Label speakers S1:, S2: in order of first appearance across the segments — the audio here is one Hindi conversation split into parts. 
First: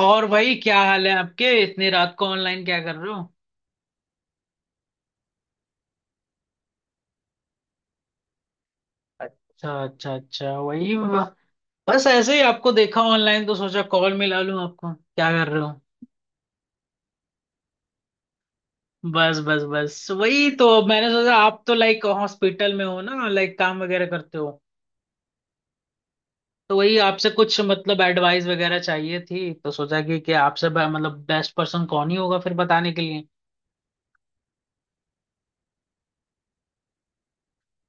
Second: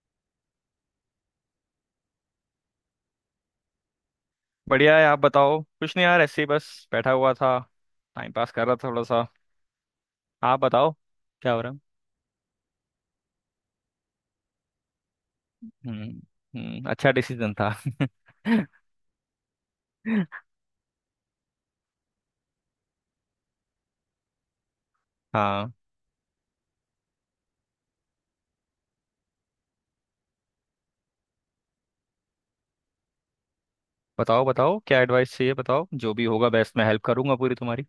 S1: और भाई, क्या हाल है आपके? इतनी रात को ऑनलाइन क्या कर रहे हो?
S2: बढ़िया है। आप बताओ, कुछ नहीं यार, ऐसे ही बस बैठा हुआ था। टाइम पास कर रहा था थोड़ा सा।
S1: अच्छा, अच्छा, अच्छा।
S2: आप बताओ,
S1: वही
S2: क्या हो रहा है।
S1: बस ऐसे ही आपको देखा ऑनलाइन तो सोचा कॉल मिला लूं, आपको क्या कर रहे हो।
S2: हम्म, हम्म, अच्छा डिसीजन था।
S1: बस, बस, बस। वही तो मैंने सोचा, आप तो लाइक हॉस्पिटल में हो ना, लाइक काम वगैरह करते हो।
S2: हाँ,
S1: तो वही आपसे कुछ मतलब एडवाइस वगैरह चाहिए थी, तो सोचा कि आपसे मतलब बेस्ट पर्सन कौन ही होगा फिर बताने के लिए।
S2: बताओ बताओ क्या एडवाइस चाहिए बताओ, जो भी होगा बेस्ट, मैं हेल्प करूंगा पूरी तुम्हारी।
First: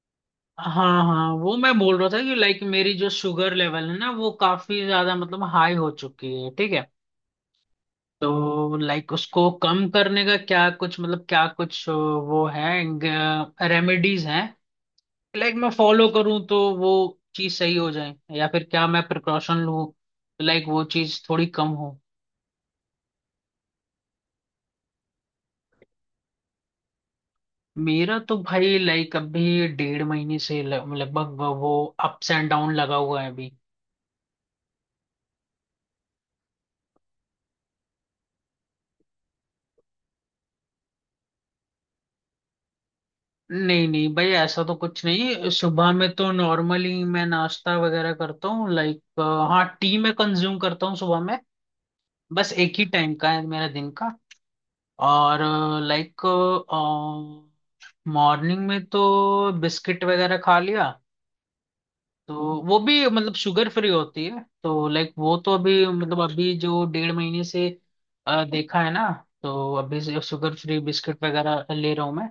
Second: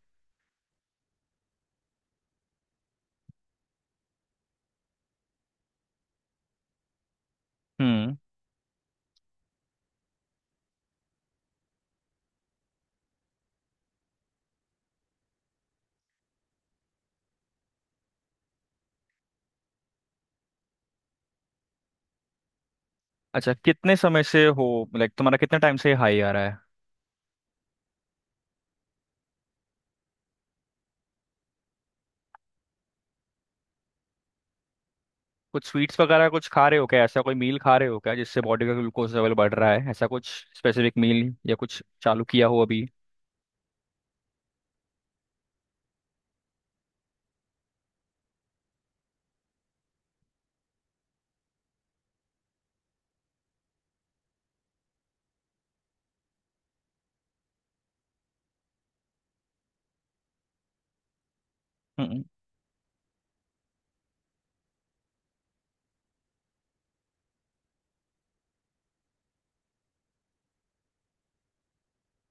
S1: हाँ, हाँ, वो मैं बोल रहा था कि लाइक मेरी जो शुगर लेवल है ना, वो काफी ज्यादा मतलब हाई हो चुकी है, ठीक है।
S2: हम्म,
S1: तो लाइक उसको कम करने का क्या कुछ मतलब, क्या कुछ वो है रेमेडीज हैं लाइक मैं फॉलो करूं, तो वो चीज सही हो जाए, या फिर क्या मैं प्रिकॉशन लूं, तो लाइक वो चीज थोड़ी कम हो।
S2: अच्छा कितने समय से हो? लाइक तुम्हारा कितने टाइम से हाई आ रहा है?
S1: मेरा तो भाई लाइक अभी डेढ़ महीने से लगभग वो अप्स एंड डाउन लगा हुआ है अभी।
S2: कुछ स्वीट्स वगैरह कुछ खा रहे हो क्या? ऐसा कोई मील खा रहे हो क्या जिससे बॉडी का ग्लूकोज लेवल बढ़ रहा है? ऐसा कुछ स्पेसिफिक मील या कुछ चालू किया हो अभी?
S1: नहीं, नहीं भाई, ऐसा तो कुछ नहीं। सुबह में तो नॉर्मली मैं नाश्ता वगैरह करता हूँ, लाइक हाँ टी मैं कंज्यूम करता हूँ सुबह में। बस एक ही टाइम का है मेरा, दिन का। और लाइक मॉर्निंग में तो बिस्किट वगैरह खा लिया
S2: हम्म।
S1: तो वो भी मतलब शुगर फ्री होती है, तो लाइक वो तो अभी मतलब अभी जो डेढ़ महीने से देखा है ना, तो अभी से शुगर फ्री बिस्किट वगैरह ले रहा हूँ मैं।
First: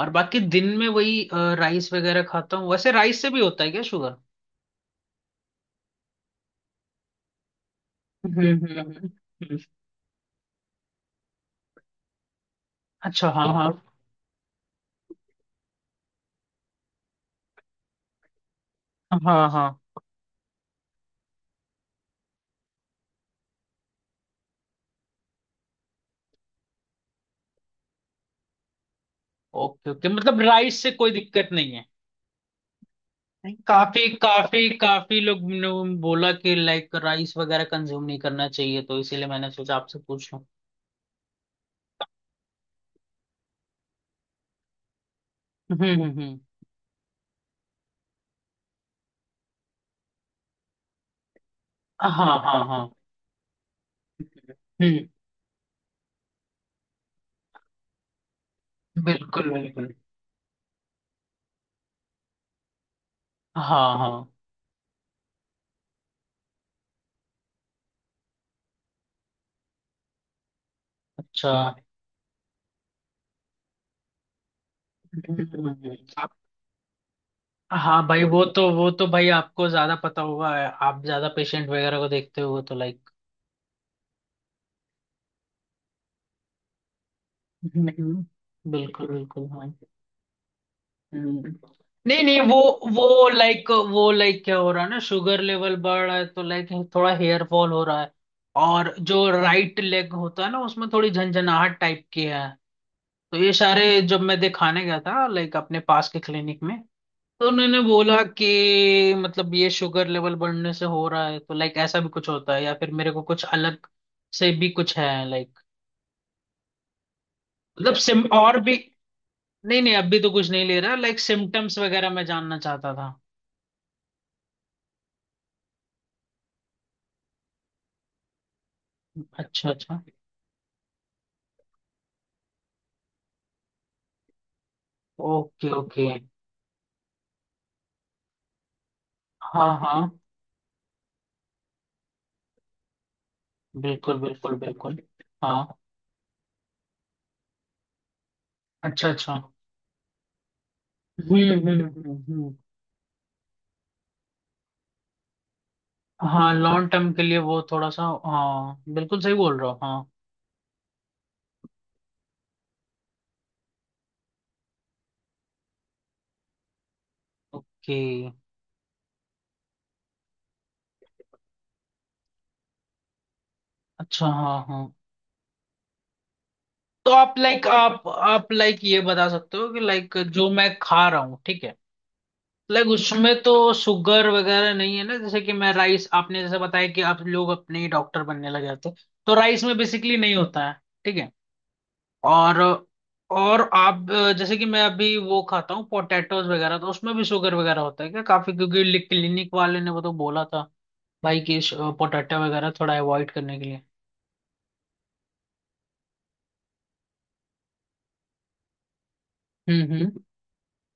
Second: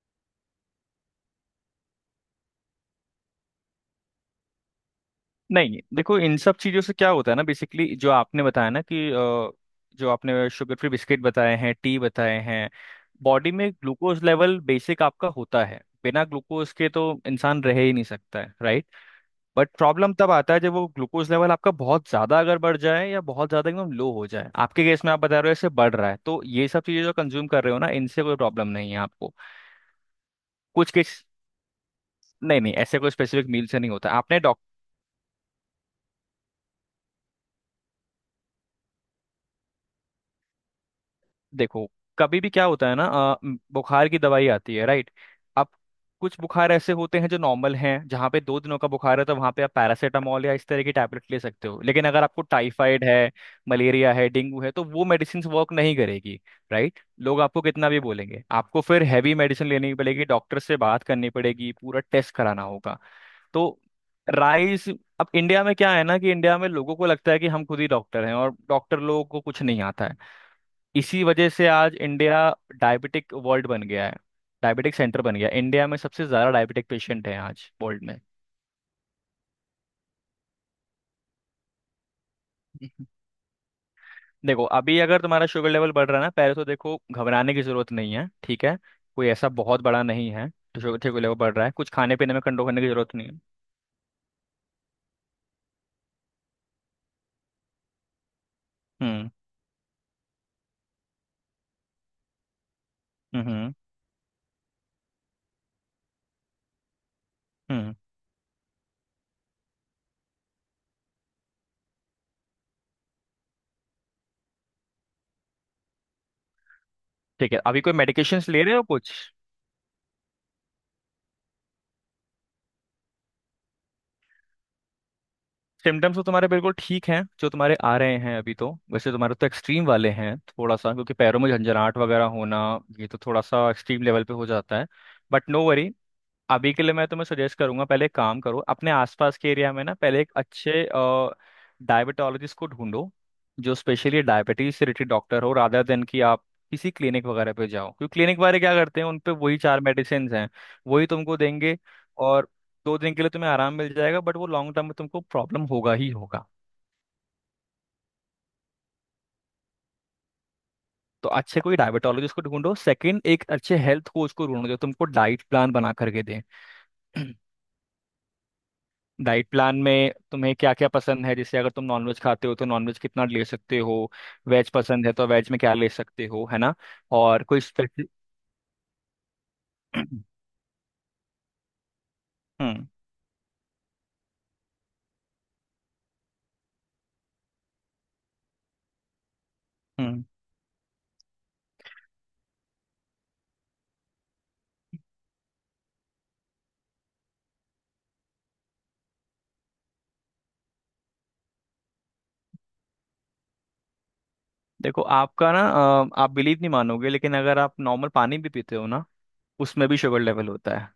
S1: और बाकी दिन में वही राइस वगैरह खाता हूँ। वैसे राइस से भी होता है क्या शुगर?
S2: नहीं, देखो इन सब चीज़ों से क्या होता है ना, बेसिकली जो
S1: हम्म,
S2: आपने बताया
S1: हम्म,
S2: ना कि
S1: हम्म।
S2: जो आपने शुगर फ्री बिस्किट बताए हैं, टी बताए हैं।
S1: अच्छा, हाँ,
S2: बॉडी
S1: हाँ।
S2: में ग्लूकोज लेवल बेसिक आपका होता है, बिना ग्लूकोज के तो इंसान रह ही नहीं सकता है, राइट।
S1: हाँ, हाँ।
S2: बट प्रॉब्लम तब आता है जब वो ग्लूकोज लेवल आपका बहुत ज़्यादा अगर बढ़ जाए या बहुत ज़्यादा एकदम लो हो जाए। आपके केस में आप बता रहे हो ऐसे बढ़ रहा है, तो ये सब चीज़ें जो कंज्यूम कर रहे हो ना, इनसे कोई प्रॉब्लम नहीं है आपको।
S1: ओके, ओके, मतलब राइस से
S2: कुछ
S1: कोई
S2: केस।
S1: दिक्कत नहीं?
S2: नहीं नहीं, ऐसे कोई स्पेसिफिक
S1: नहीं,
S2: मील से नहीं
S1: काफी,
S2: होता आपने।
S1: काफी, काफी लोग ने बोला कि लाइक राइस वगैरह कंज्यूम नहीं करना चाहिए, तो इसीलिए मैंने सोचा आपसे पूछ लूं।
S2: देखो, कभी भी क्या होता है ना, बुखार की दवाई आती है, राइट। अब
S1: हम्म, हम्म,
S2: कुछ
S1: हम्म।
S2: बुखार ऐसे होते हैं जो नॉर्मल हैं, जहाँ पे 2 दिनों का बुखार है तो वहाँ पे आप पैरासीटामोल या इस तरह की टैबलेट ले सकते हो। लेकिन
S1: हाँ,
S2: अगर आपको
S1: हाँ, हाँ।
S2: टाइफाइड है, मलेरिया है, डेंगू है, तो
S1: हम्म।
S2: वो मेडिसिन वर्क नहीं करेगी, राइट। लोग आपको कितना भी बोलेंगे, आपको फिर हैवी
S1: बिल्कुल,
S2: मेडिसिन
S1: बिल्कुल।
S2: लेनी पड़ेगी, डॉक्टर से बात करनी पड़ेगी, पूरा टेस्ट कराना होगा। तो
S1: हाँ, हाँ।
S2: राइस। अब इंडिया में क्या है ना कि इंडिया में लोगों को लगता है कि हम खुद ही डॉक्टर हैं और डॉक्टर लोगों को कुछ नहीं आता है। इसी वजह
S1: अच्छा।
S2: से आज इंडिया डायबिटिक वर्ल्ड बन गया है, डायबिटिक सेंटर बन गया है। इंडिया में सबसे
S1: आप-।
S2: ज्यादा डायबिटिक पेशेंट है आज वर्ल्ड
S1: हाँ
S2: में।
S1: भाई, वो तो भाई आपको ज्यादा पता होगा, आप ज्यादा पेशेंट वगैरह को देखते हो तो
S2: हम्म,
S1: लाइक।
S2: देखो अभी अगर तुम्हारा शुगर लेवल बढ़ रहा है ना, पहले तो देखो घबराने की जरूरत नहीं
S1: हम्म।
S2: है, ठीक है।
S1: बिल्कुल,
S2: कोई
S1: बिल्कुल।
S2: ऐसा
S1: हाँ।
S2: बहुत बड़ा नहीं है तो शुगर शुगर लेवल
S1: हम्म।
S2: बढ़ रहा है, कुछ खाने
S1: नहीं,
S2: पीने
S1: नहीं,
S2: में
S1: वो
S2: कंट्रोल करने की जरूरत
S1: वो
S2: नहीं है।
S1: लाइक क्या हो रहा है ना, शुगर लेवल बढ़ रहा है तो लाइक थोड़ा हेयर फॉल हो रहा है, और जो
S2: हम्म,
S1: राइट लेग होता है ना, उसमें थोड़ी झंझनाहट टाइप की है। तो ये
S2: हम्म,
S1: सारे जब मैं दिखाने गया था लाइक अपने पास के क्लिनिक में, तो उन्होंने
S2: हम्म।
S1: बोला कि मतलब ये शुगर लेवल बढ़ने से हो रहा है, तो लाइक ऐसा भी कुछ होता है, या फिर मेरे को कुछ अलग से भी कुछ है लाइक?
S2: ठीक है, अभी कोई
S1: मतलब सिम,
S2: मेडिकेशंस
S1: और
S2: ले
S1: भी?
S2: रहे हो कुछ?
S1: नहीं, नहीं, अब भी तो कुछ नहीं ले रहा, लाइक सिम्टम्स वगैरह मैं जानना चाहता था।
S2: सिम्टम्स तो तुम्हारे बिल्कुल ठीक हैं जो तुम्हारे आ रहे हैं अभी, तो वैसे तुम्हारे तो
S1: अच्छा,
S2: एक्सट्रीम
S1: अच्छा।
S2: वाले हैं थोड़ा सा, क्योंकि पैरों में झंझनाहट वगैरह होना, ये तो थोड़ा सा एक्सट्रीम लेवल पे हो जाता है। But no
S1: okay,
S2: worry.
S1: Okay.
S2: अभी के लिए मैं तुम्हें सजेस्ट करूंगा, पहले एक काम करो, अपने आसपास के
S1: हाँ,
S2: एरिया में ना
S1: हाँ,
S2: पहले एक अच्छे डायबिटोलॉजिस्ट को ढूंढो जो
S1: बिल्कुल,
S2: स्पेशली
S1: बिल्कुल,
S2: डायबिटीज से
S1: बिल्कुल।
S2: रिलेटेड डॉक्टर हो,
S1: हाँ।
S2: रादर देन कि आप किसी क्लिनिक वगैरह पे जाओ। क्योंकि क्लिनिक वाले क्या करते हैं,
S1: अच्छा,
S2: उन पे
S1: अच्छा।
S2: वही 4 मेडिसिन हैं, वही तुमको
S1: हम्म,
S2: देंगे।
S1: हम्म, हम्म,
S2: और 2 दिन के लिए तुम्हें आराम मिल जाएगा, बट वो लॉन्ग टर्म में तुमको प्रॉब्लम होगा ही होगा।
S1: हाँ, लॉन्ग टर्म के लिए वो थोड़ा सा, हाँ बिल्कुल सही बोल रहे हो, हाँ।
S2: तो अच्छे कोई डायबिटोलॉजिस्ट को ढूंढो, सेकंड एक अच्छे हेल्थ कोच को ढूंढो जो तुमको डाइट प्लान बना करके दे।
S1: ओके।
S2: डाइट प्लान में तुम्हें क्या क्या पसंद है, जैसे अगर तुम नॉनवेज खाते हो तो नॉनवेज कितना ले सकते हो,
S1: अच्छा, हाँ,
S2: वेज
S1: हाँ।
S2: पसंद है तो वेज में क्या ले सकते हो, है ना।
S1: तो आप
S2: और कोई
S1: लाइक आप
S2: स्पेसिफिक?
S1: आप लाइक ये बता सकते हो कि लाइक जो मैं खा रहा हूँ, ठीक है,
S2: हम्म,
S1: लाइक उसमें तो शुगर वगैरह नहीं है ना, जैसे कि मैं राइस। आपने जैसे बताया कि आप लोग अपने ही डॉक्टर बनने लगे थे, तो राइस में बेसिकली
S2: हम्म।
S1: नहीं होता है, ठीक है। और और आप जैसे कि मैं अभी वो खाता हूँ पोटैटोज वगैरह, तो उसमें भी शुगर वगैरह होता है क्या काफी, क्योंकि क्लिनिक वाले ने वो तो बोला था भाई कि पोटैटो वगैरह थोड़ा अवॉइड करने के लिए।
S2: देखो आपका ना, आप बिलीव नहीं मानोगे, लेकिन अगर आप नॉर्मल पानी भी पीते हो ना उसमें
S1: हम्म,
S2: भी
S1: हम्म।
S2: शुगर लेवल होता है।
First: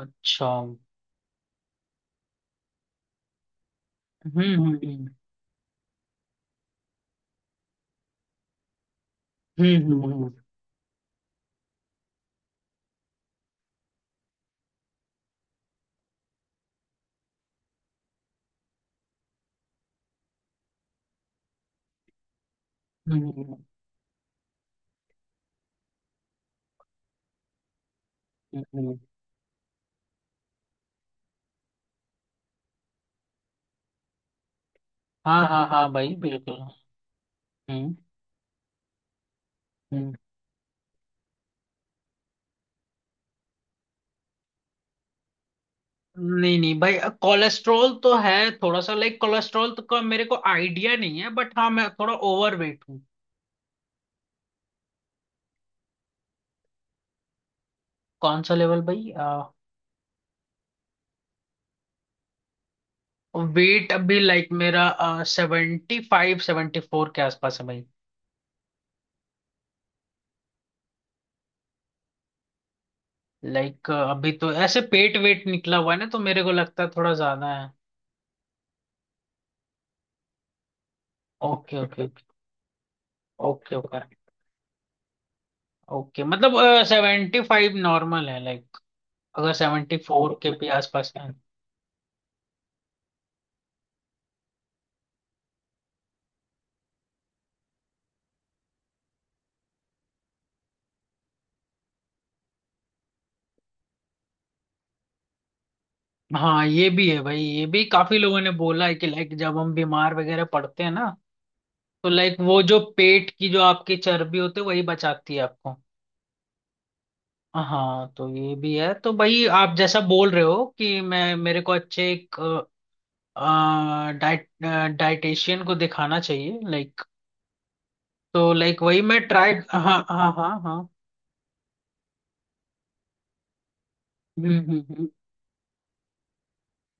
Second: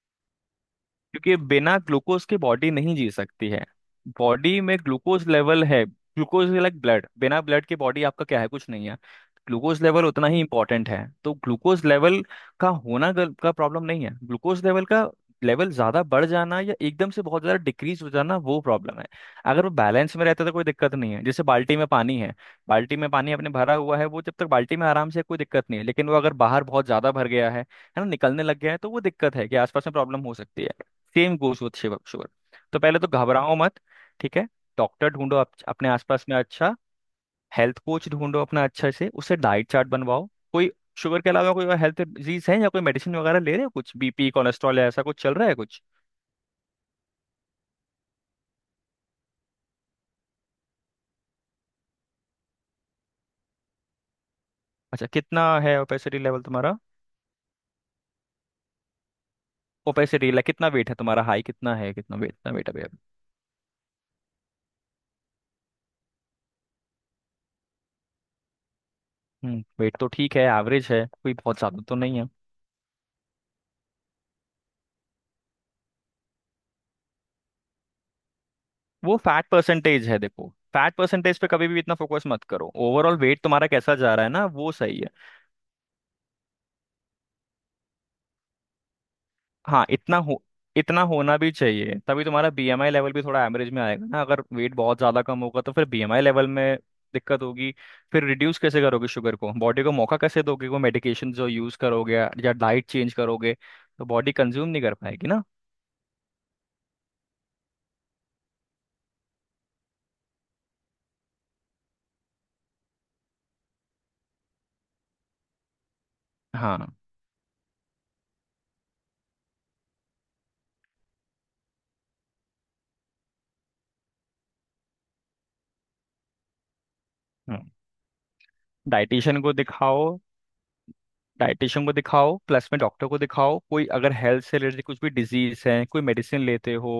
S1: अच्छा, हम्म,
S2: क्योंकि बिना ग्लूकोज के बॉडी नहीं जी सकती है। बॉडी में
S1: हम्म,
S2: ग्लूकोज लेवल है, ग्लूकोज लाइक ब्लड, बिना ब्लड के बॉडी आपका क्या है, कुछ नहीं है।
S1: हम्म,
S2: ग्लूकोज
S1: हम्म,
S2: लेवल
S1: हम्म,
S2: उतना ही इंपॉर्टेंट है, तो ग्लूकोज लेवल का होना का प्रॉब्लम नहीं है, ग्लूकोज लेवल का लेवल ज्यादा बढ़ जाना या एकदम से बहुत ज्यादा डिक्रीज हो जाना, वो प्रॉब्लम है। अगर वो बैलेंस में रहता है तो कोई दिक्कत नहीं है। जैसे बाल्टी में पानी है, बाल्टी में
S1: हम्म, हम्म।
S2: पानी
S1: हम्म,
S2: आपने
S1: हम्म,
S2: भरा हुआ है, वो जब तक बाल्टी में आराम से है, कोई दिक्कत नहीं है, लेकिन वो अगर बाहर बहुत ज्यादा भर गया है ना, निकलने लग
S1: हम्म,
S2: गया है,
S1: हम्म,
S2: तो
S1: हम्म।
S2: वो दिक्कत है कि आसपास में प्रॉब्लम हो सकती है। सेम गोज विथ शिवर शुगर। तो पहले तो घबराओ मत, ठीक है। डॉक्टर ढूंढो
S1: हाँ, हाँ,
S2: अपने
S1: हाँ भाई
S2: आसपास में
S1: बिल्कुल।
S2: अच्छा हेल्थ
S1: हम्म,
S2: कोच ढूंढो अपना, अच्छे से उससे डाइट चार्ट
S1: हम्म।
S2: बनवाओ। कोई शुगर के अलावा कोई और हेल्थ डिजीज है या कोई मेडिसिन वगैरह ले रहे हो कुछ? बीपी, कोलेस्ट्रॉल या ऐसा कुछ चल रहा है कुछ?
S1: नहीं, नहीं भाई, कोलेस्ट्रॉल तो है थोड़ा सा लाइक। कोलेस्ट्रॉल तो का मेरे को आइडिया नहीं है, बट हाँ मैं थोड़ा ओवर वेट हूँ।
S2: अच्छा, कितना है ओपेसिटी लेवल तुम्हारा?
S1: कौन सा लेवल भाई?
S2: ओपेसिटी लेवल, कितना वेट है तुम्हारा? हाई कितना है, कितना वेट, कितना वेट है भैया?
S1: वेट अभी लाइक मेरा 75, 74 के आसपास है भाई।
S2: हम्म, वेट तो ठीक है, एवरेज है, कोई बहुत ज्यादा तो नहीं है।
S1: लाइक अभी तो ऐसे पेट वेट निकला हुआ है ना, तो मेरे को लगता है थोड़ा ज्यादा है।
S2: वो फैट परसेंटेज है, देखो फैट परसेंटेज पे कभी
S1: ओके,
S2: भी इतना
S1: ओके।
S2: फोकस मत करो, ओवरऑल वेट तुम्हारा
S1: ओके,
S2: कैसा
S1: ओके,
S2: जा रहा है ना, वो सही है।
S1: ओके, मतलब 75 नॉर्मल है लाइक, अगर
S2: हाँ,
S1: सेवेंटी
S2: इतना
S1: फोर
S2: हो,
S1: के भी
S2: इतना
S1: आसपास है?
S2: होना भी चाहिए, तभी तुम्हारा बीएमआई लेवल भी थोड़ा एवरेज में आएगा ना, अगर वेट बहुत ज़्यादा कम होगा तो फिर बीएमआई लेवल में दिक्कत होगी। फिर रिड्यूस कैसे करोगे शुगर को, बॉडी को मौका कैसे दोगे, वो मेडिकेशन जो यूज़ करोगे या डाइट चेंज करोगे, तो बॉडी कंज्यूम नहीं कर पाएगी ना।
S1: हाँ, ये भी है भाई, ये भी काफी लोगों ने बोला है कि लाइक जब हम बीमार वगैरह पड़ते हैं ना, तो लाइक वो जो पेट की जो आपकी चर्बी होती है वही बचाती है आपको।
S2: हाँ,
S1: हाँ, तो ये भी है। तो भाई आप जैसा बोल रहे हो कि मैं मेरे को अच्छे एक डाइट डाइटेशियन को दिखाना चाहिए लाइक, तो लाइक वही मैं
S2: डाइटिशियन
S1: ट्राई।
S2: को
S1: हाँ,
S2: दिखाओ,
S1: हाँ, हाँ, हाँ।
S2: डाइटिशियन को दिखाओ प्लस में डॉक्टर को दिखाओ। कोई अगर हेल्थ
S1: हम्म,
S2: से रिलेटेड
S1: हम्म,
S2: कुछ
S1: हम्म,
S2: भी डिजीज है, कोई मेडिसिन लेते हो,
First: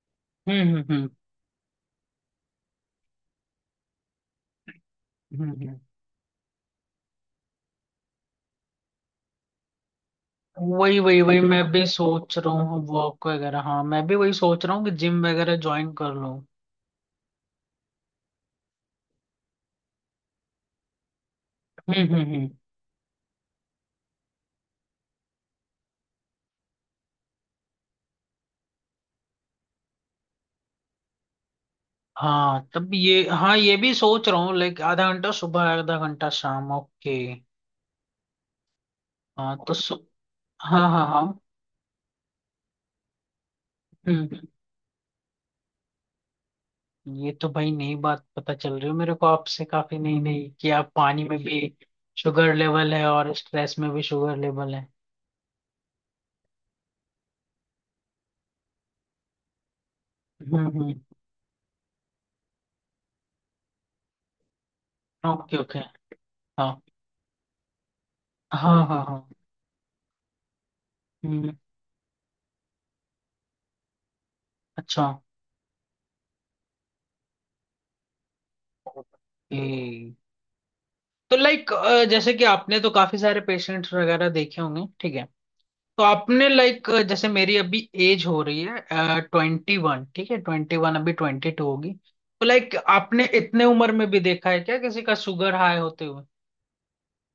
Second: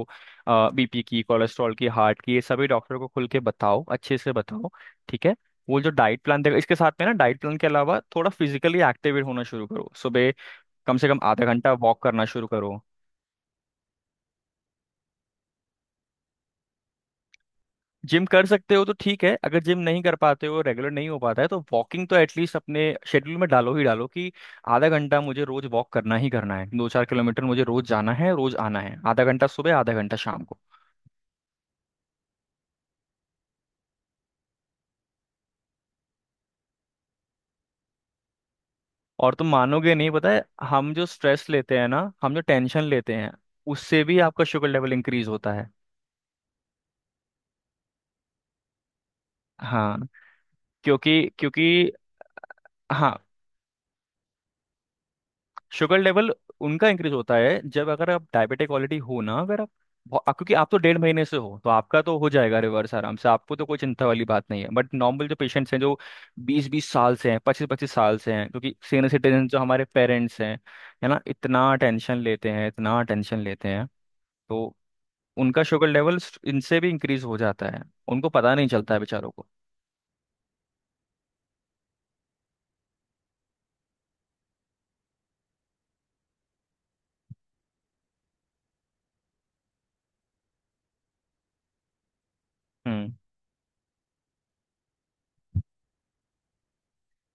S1: हम्म,
S2: बीपी
S1: हम्म,
S2: की, कोलेस्ट्रॉल की, हार्ट की, ये सभी डॉक्टर को खुल के बताओ, अच्छे से बताओ, ठीक है।
S1: हम्म।
S2: वो जो डाइट प्लान देगा, इसके साथ में ना डाइट प्लान के अलावा थोड़ा फिजिकली एक्टिवेट होना शुरू करो। सुबह कम
S1: वही,
S2: से
S1: वही,
S2: कम
S1: वही
S2: आधा
S1: मैं
S2: घंटा
S1: भी
S2: वॉक करना
S1: सोच
S2: शुरू
S1: रहा
S2: करो।
S1: हूँ, वॉक वगैरह, हाँ मैं भी वही सोच रहा हूँ कि जिम वगैरह ज्वाइन कर लूँ।
S2: जिम कर सकते हो तो ठीक है, अगर जिम नहीं कर पाते हो, रेगुलर नहीं हो पाता है, तो वॉकिंग
S1: हम्म,
S2: तो
S1: हम्म, हम्म।
S2: एटलीस्ट अपने शेड्यूल में डालो ही डालो कि आधा घंटा मुझे रोज वॉक करना ही करना है, दो चार किलोमीटर मुझे रोज जाना है रोज आना है, आधा घंटा सुबह आधा घंटा शाम को।
S1: हाँ, तब ये, हाँ ये भी सोच रहा हूँ लाइक आधा घंटा सुबह, आधा घंटा शाम, ओके।
S2: और तुम
S1: हाँ तो सु...।
S2: मानोगे नहीं, पता है,
S1: हाँ,
S2: हम
S1: हाँ,
S2: जो
S1: हाँ।
S2: स्ट्रेस लेते हैं ना, हम जो टेंशन लेते हैं, उससे
S1: हम्म,
S2: भी आपका शुगर लेवल इंक्रीज होता है।
S1: ये तो भाई नई बात पता चल रही हो मेरे को आपसे, काफी
S2: हाँ,
S1: नई नई, कि आप
S2: क्योंकि
S1: पानी में भी
S2: क्योंकि
S1: शुगर लेवल है,
S2: हाँ
S1: और स्ट्रेस में भी शुगर लेवल है।
S2: शुगर लेवल उनका इंक्रीज होता है जब, अगर आप डायबिटिक ऑलरेडी हो ना, अगर आप क्योंकि
S1: हम्म,
S2: आप तो
S1: हम्म।
S2: 1.5 महीने से हो तो आपका तो हो जाएगा रिवर्स आराम से, आपको तो कोई चिंता वाली बात नहीं है। बट नॉर्मल जो
S1: ओके,
S2: पेशेंट्स
S1: ओके।
S2: हैं जो बीस
S1: हाँ,
S2: बीस साल से हैं, पच्चीस पच्चीस साल से हैं, क्योंकि
S1: हाँ, हाँ,
S2: सीनियर
S1: हाँ।
S2: सिटीजन जो हमारे पेरेंट्स हैं, है ना,
S1: हम्म।
S2: इतना टेंशन लेते हैं, इतना टेंशन लेते हैं, तो
S1: अच्छा।
S2: उनका शुगर लेवल इनसे भी इंक्रीज हो जाता है, उनको पता नहीं चलता है बेचारों को।
S1: ओके। तो लाइक जैसे कि आपने तो काफी सारे पेशेंट्स वगैरह देखे होंगे ठीक है, तो आपने लाइक जैसे मेरी अभी एज हो रही है 21, ठीक है 21, अभी 22 होगी, तो लाइक
S2: हम्म
S1: आपने इतने उम्र में भी देखा है क्या किसी का शुगर हाई होते हुए,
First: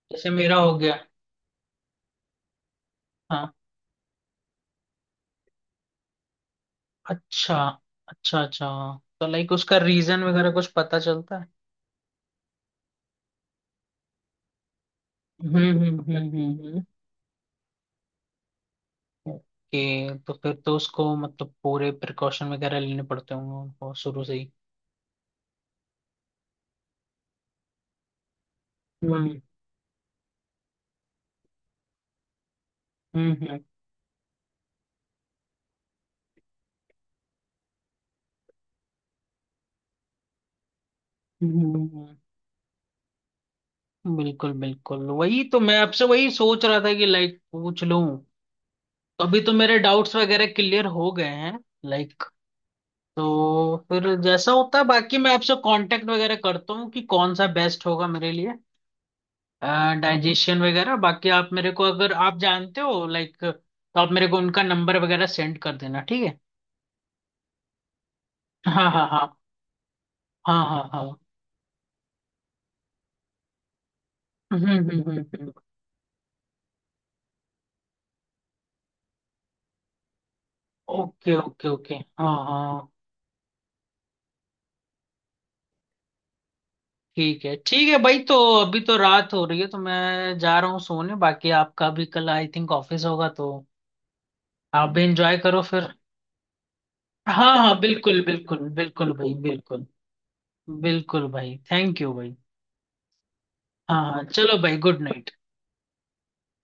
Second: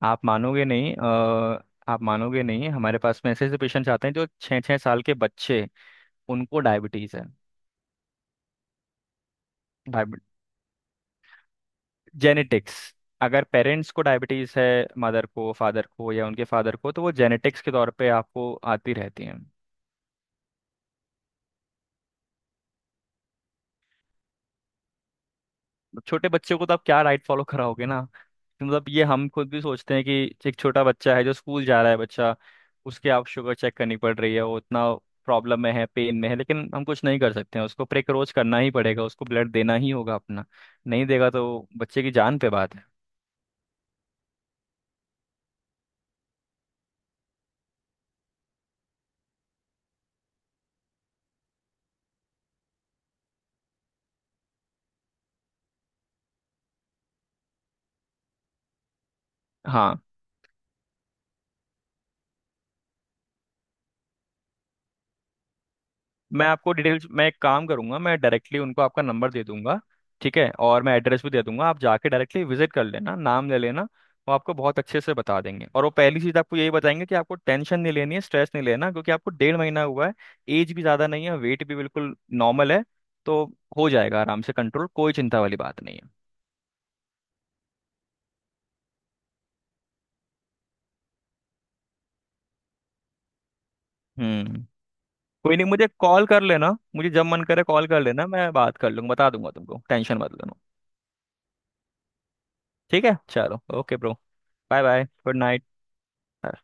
S2: आप
S1: जैसे मेरा
S2: मानोगे
S1: हो
S2: नहीं
S1: गया?
S2: अ, आप मानोगे नहीं, हमारे पास में ऐसे
S1: हाँ।
S2: ऐसे पेशेंट्स आते हैं जो छः छः साल के बच्चे, उनको डायबिटीज है।
S1: अच्छा, अच्छा, अच्छा। तो लाइक उसका रीजन वगैरह कुछ पता चलता है?
S2: जेनेटिक्स। अगर पेरेंट्स को डायबिटीज है, मदर को,
S1: हम्म,
S2: फादर
S1: हम्म,
S2: को, या
S1: हम्म,
S2: उनके फादर
S1: हम्म।
S2: को, तो वो जेनेटिक्स के तौर पे आपको आती रहती है।
S1: ओके, तो फिर तो उसको मतलब पूरे प्रिकॉशन वगैरह लेने पड़ते होंगे उनको शुरू से ही।
S2: छोटे बच्चों को तो आप क्या डाइट फॉलो कराओगे ना, तो मतलब ये हम
S1: हम्म,
S2: खुद भी सोचते हैं कि एक छोटा बच्चा है जो स्कूल जा रहा है, बच्चा उसके आप
S1: हम्म,
S2: शुगर
S1: हम्म,
S2: चेक करनी पड़ रही है, वो उतना प्रॉब्लम में है, पेन में है, लेकिन हम कुछ नहीं कर सकते हैं, उसको प्रेक्रोच करना ही पड़ेगा, उसको ब्लड देना ही होगा अपना। नहीं देगा तो बच्चे
S1: हम्म,
S2: की जान पे बात है।
S1: बिल्कुल, बिल्कुल। वही तो मैं आपसे वही सोच रहा था कि लाइक पूछ लूं, तो अभी तो मेरे डाउट्स वगैरह क्लियर हो गए हैं लाइक। तो फिर जैसा होता है बाकी मैं आपसे कांटेक्ट वगैरह करता हूँ कि कौन सा बेस्ट होगा मेरे लिए,
S2: हाँ,
S1: डाइजेशन वगैरह। बाकी आप मेरे को, अगर आप जानते हो लाइक, तो आप मेरे को उनका नंबर वगैरह सेंड कर देना, ठीक है?
S2: मैं आपको डिटेल्स मैं एक काम करूंगा, मैं डायरेक्टली उनको
S1: हाँ,
S2: आपका
S1: हाँ, हाँ।
S2: नंबर दे दूंगा, ठीक है।
S1: हाँ, हाँ,
S2: और मैं
S1: हाँ।
S2: एड्रेस भी दे दूंगा, आप जाके डायरेक्टली विजिट कर लेना, नाम ले लेना। वो आपको
S1: हम्म,
S2: बहुत
S1: हम्म,
S2: अच्छे से
S1: हम्म,
S2: बता देंगे, और वो पहली चीज़ आपको यही बताएंगे कि आपको टेंशन नहीं लेनी है, स्ट्रेस नहीं लेना, क्योंकि आपको 1.5 महीना हुआ है, एज भी ज़्यादा नहीं
S1: ओके,
S2: है,
S1: ओके,
S2: वेट भी
S1: ओके,
S2: बिल्कुल
S1: हाँ,
S2: नॉर्मल है,
S1: हाँ।
S2: तो हो जाएगा आराम से कंट्रोल, कोई चिंता वाली बात नहीं है।
S1: ठीक है, ठीक है भाई, तो अभी तो रात हो रही है, तो मैं जा रहा हूँ सोने। बाकी आपका भी कल आई थिंक ऑफिस होगा, तो
S2: हम्म।
S1: आप भी एंजॉय
S2: कोई
S1: करो
S2: नहीं, मुझे
S1: फिर।
S2: कॉल कर लेना, मुझे जब मन
S1: हाँ,
S2: करे
S1: हाँ,
S2: कॉल कर
S1: बिल्कुल,
S2: लेना, मैं
S1: बिल्कुल,
S2: बात कर
S1: बिल्कुल
S2: लूंगा, बता
S1: भाई,
S2: दूंगा तुमको,
S1: बिल्कुल।
S2: टेंशन मत लेना।
S1: बिल्कुल भाई, थैंक यू भाई।
S2: ठीक है, चलो, ओके
S1: हाँ,
S2: ब्रो।
S1: हाँ, चलो भाई,
S2: bye
S1: good
S2: bye,
S1: night.
S2: Good night.